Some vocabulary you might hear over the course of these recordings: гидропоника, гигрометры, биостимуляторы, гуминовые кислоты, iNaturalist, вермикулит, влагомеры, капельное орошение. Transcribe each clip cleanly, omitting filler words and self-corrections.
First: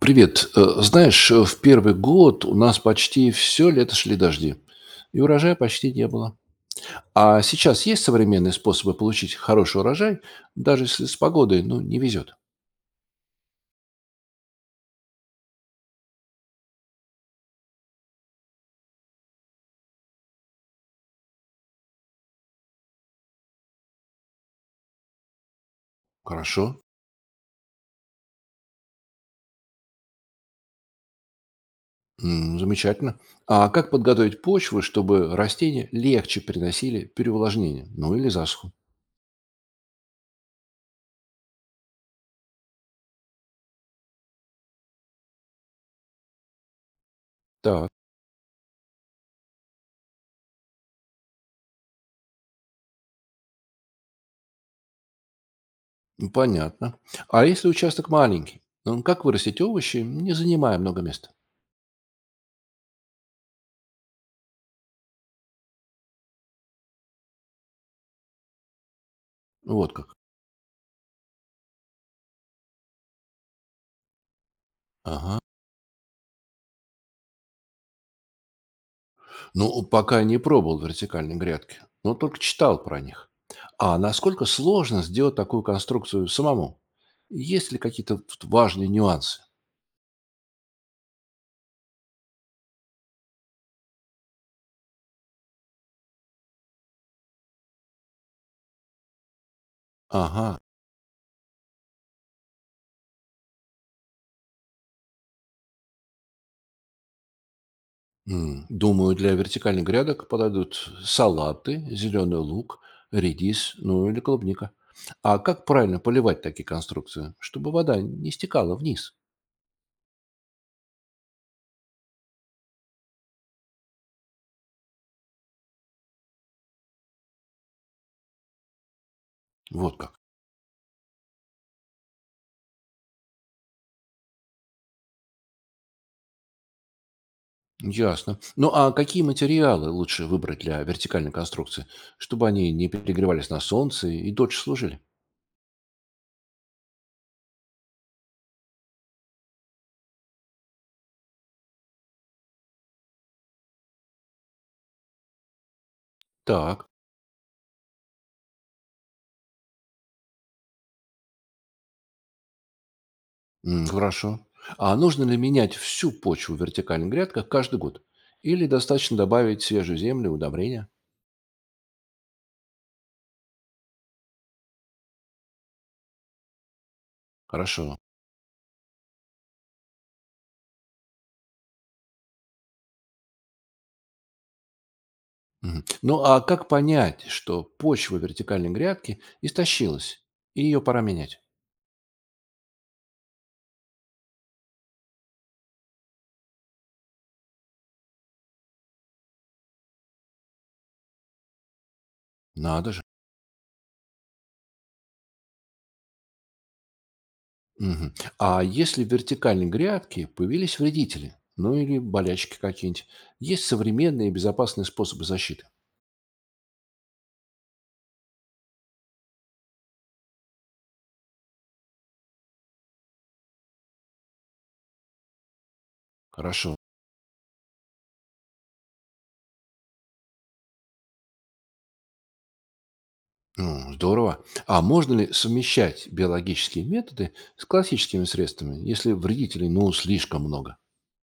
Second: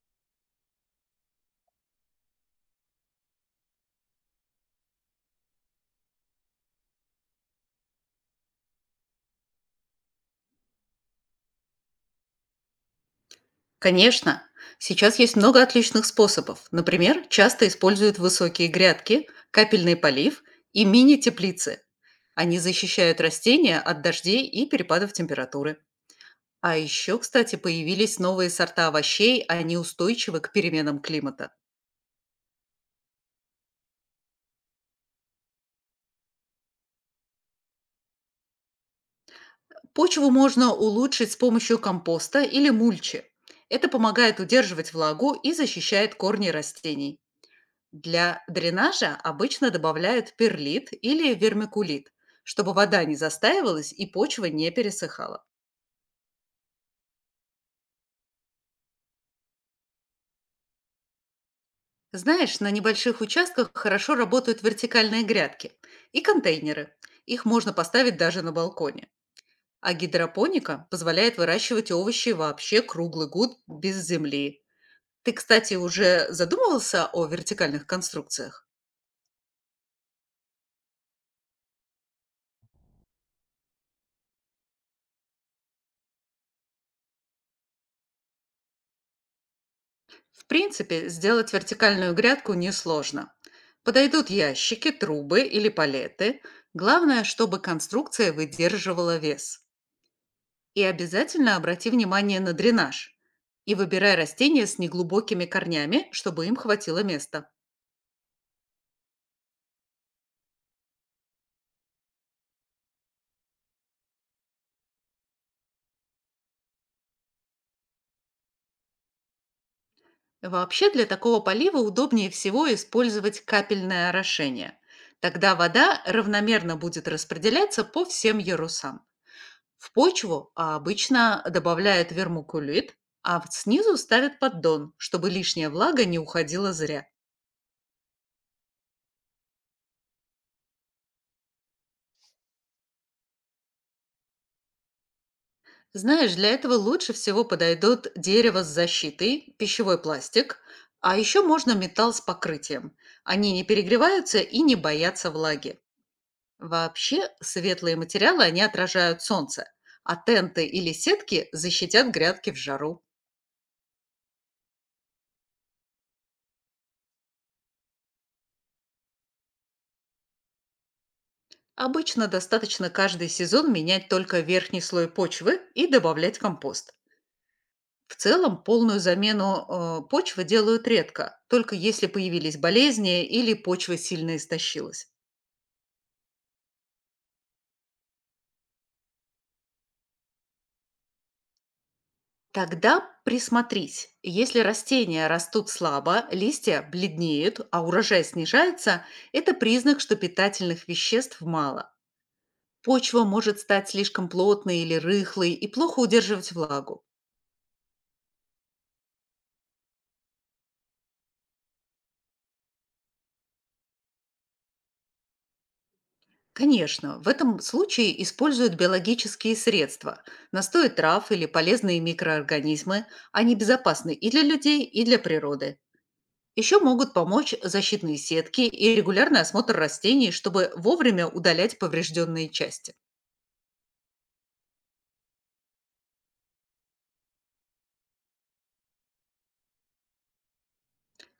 Привет. Знаешь, в первый год у нас почти все лето шли дожди, и урожая почти не было. А сейчас есть современные способы получить хороший урожай, даже если с погодой, ну, не везет? Конечно, сейчас есть много отличных способов. Например, часто используют высокие грядки, капельный полив и мини-теплицы. Они защищают растения от дождей и перепадов температуры. Хорошо. А еще, кстати, появились новые сорта овощей, они устойчивы к переменам климата. Замечательно. А как подготовить почву, чтобы растения легче переносили переувлажнение, ну или засуху? Почву можно улучшить с помощью компоста или мульчи. Это помогает удерживать влагу и защищает корни растений. Так, Для дренажа обычно добавляют перлит или вермикулит, чтобы вода не застаивалась и почва не пересыхала. Понятно. А если участок маленький, ну, как вырастить овощи, не занимая много места? Знаешь, на небольших участках хорошо работают вертикальные грядки и контейнеры. Их можно поставить даже на балконе. Вот А как. гидропоника позволяет выращивать овощи вообще круглый год без земли. Ты, Ага. кстати, уже задумывался о вертикальных конструкциях? Ну, пока не пробовал вертикальной грядки, но только читал про них. А насколько сложно сделать такую конструкцию самому? Есть ли какие-то тут важные нюансы? В принципе, сделать вертикальную грядку несложно. Подойдут ящики, трубы или палеты. Главное, чтобы конструкция выдерживала вес. Ага. И обязательно обрати внимание на дренаж. И выбирай растения с неглубокими корнями, чтобы им хватило места. Думаю, для вертикальных грядок подойдут салаты, зеленый лук, редис, ну или клубника. А как правильно поливать такие конструкции, чтобы вода не стекала вниз? Вообще для такого полива удобнее всего использовать капельное орошение. Тогда вода равномерно будет распределяться по всем ярусам. В Вот как. почву обычно добавляют вермукулит, а снизу ставят поддон, чтобы лишняя влага не уходила зря. Ясно. Ну а какие материалы лучше выбрать для вертикальной конструкции, чтобы они не перегревались на солнце и дольше служили? Знаешь, для этого лучше всего подойдут дерево с защитой, пищевой пластик, а еще можно металл с покрытием. Они не перегреваются и не боятся влаги. Так, Вообще, светлые материалы, они отражают солнце, а тенты или сетки защитят грядки в жару. Хорошо. А нужно ли менять всю почву в вертикальных грядках каждый год? Или достаточно добавить свежую землю, удобрения? Обычно достаточно каждый сезон менять только верхний слой почвы и добавлять компост. Хорошо. В целом полную замену, почвы делают редко, только если появились болезни или почва сильно истощилась. Мгм. Ну а как понять, что почва вертикальной грядки истощилась и ее пора менять? Тогда присмотрись. Если растения растут слабо, листья бледнеют, а урожай снижается, это признак, что питательных веществ мало. Надо же. Почва может стать слишком плотной или рыхлой и плохо удерживать влагу. Мгм. А если в вертикальной грядке появились вредители, ну или болячки какие-нибудь, есть современные и безопасные способы защиты? Конечно, в этом случае используют биологические средства, настои трав или полезные микроорганизмы. Они безопасны и для людей, и для природы. Хорошо. Еще могут помочь защитные сетки и регулярный осмотр растений, чтобы вовремя удалять поврежденные части. Ну, здорово. А можно ли совмещать биологические методы с классическими средствами, если вредителей, ну, слишком много?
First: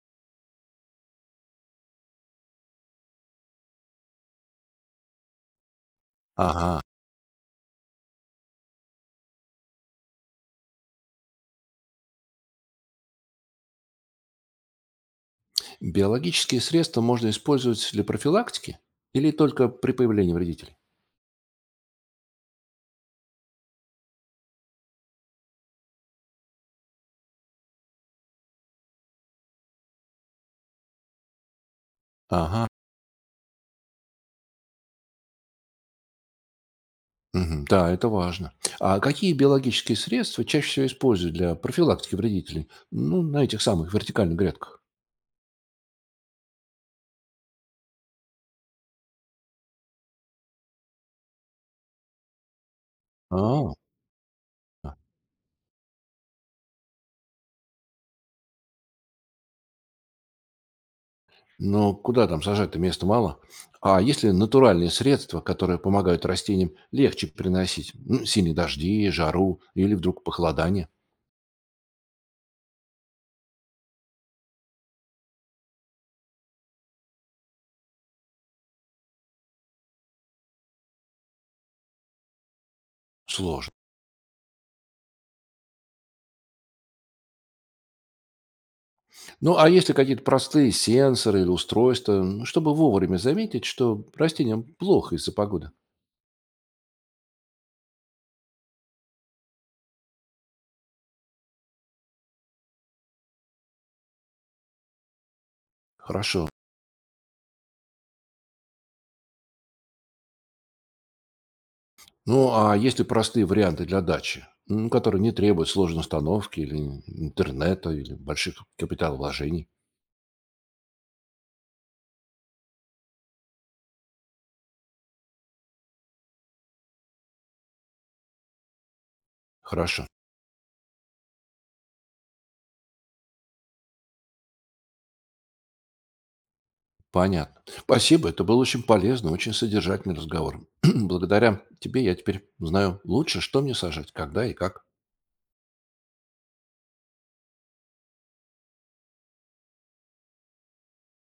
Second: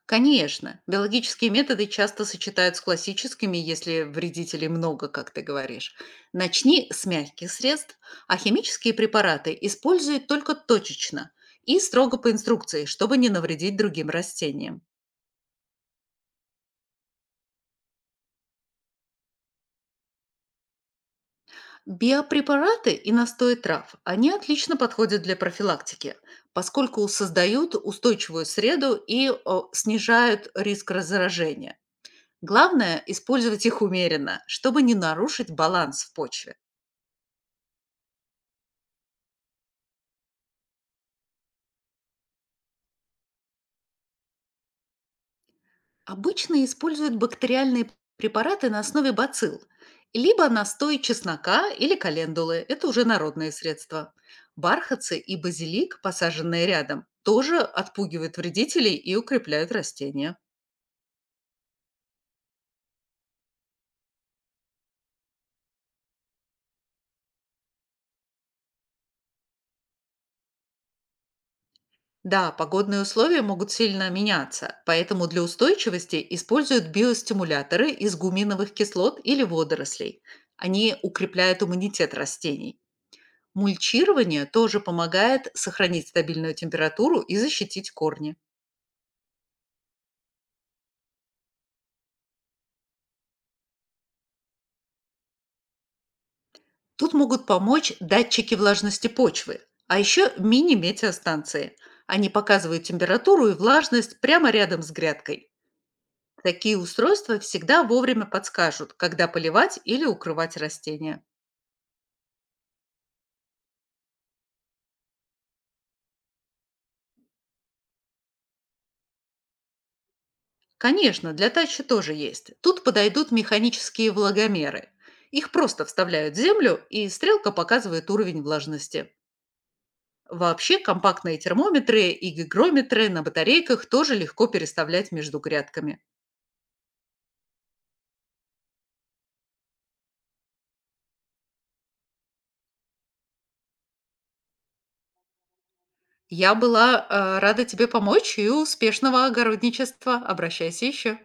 Конечно, биологические методы часто сочетают с классическими, если вредителей много, как ты говоришь. Ага. Начни с мягких средств, а химические препараты используй только точечно и строго по инструкции, чтобы не навредить другим растениям. Биологические средства можно использовать для профилактики или только при появлении вредителей? Биопрепараты и настои трав, они отлично подходят для профилактики, поскольку создают устойчивую среду и снижают риск разоражения. Ага. Главное– использовать их умеренно, чтобы не нарушить баланс в почве. Мгм. Да, это важно. А какие биологические средства чаще всего используют для профилактики вредителей? Ну, на этих самых вертикальных грядках. Обычно используют бактериальные препараты на основе бацилл, либо настой чеснока или календулы– это уже народные А, средства. Бархатцы и базилик, посаженные рядом, тоже отпугивают вредителей и укрепляют растения. но куда там сажать-то, места мало. А если натуральные средства, которые помогают растениям легче приносить? Ну, сильные дожди, жару или вдруг похолодание? Да, погодные условия могут сильно меняться, поэтому для устойчивости используют биостимуляторы из гуминовых кислот или водорослей. Они укрепляют иммунитет растений. Сложно. Мульчирование тоже помогает сохранить стабильную температуру и защитить корни. Ну, а если какие-то простые сенсоры или устройства, ну, чтобы вовремя заметить, что растениям плохо из-за погоды? Тут могут помочь датчики влажности почвы, а еще мини-метеостанции. Они показывают температуру и влажность прямо рядом с грядкой. Хорошо. Такие устройства всегда вовремя подскажут, когда поливать или укрывать растения. Ну, а если простые варианты для дачи, ну, которые не требуют сложной установки или интернета, или больших капиталовложений? Конечно, для тачи тоже есть. Тут подойдут механические влагомеры. Их просто вставляют в землю, и стрелка показывает уровень влажности. Хорошо. Вообще компактные термометры и гигрометры на батарейках тоже легко переставлять между грядками. Понятно. Спасибо, это был очень полезный, очень содержательный разговор. Благодаря тебе я теперь знаю лучше, что мне сажать, когда и как. Я была рада тебе помочь и успешного огородничества. Обращайся еще.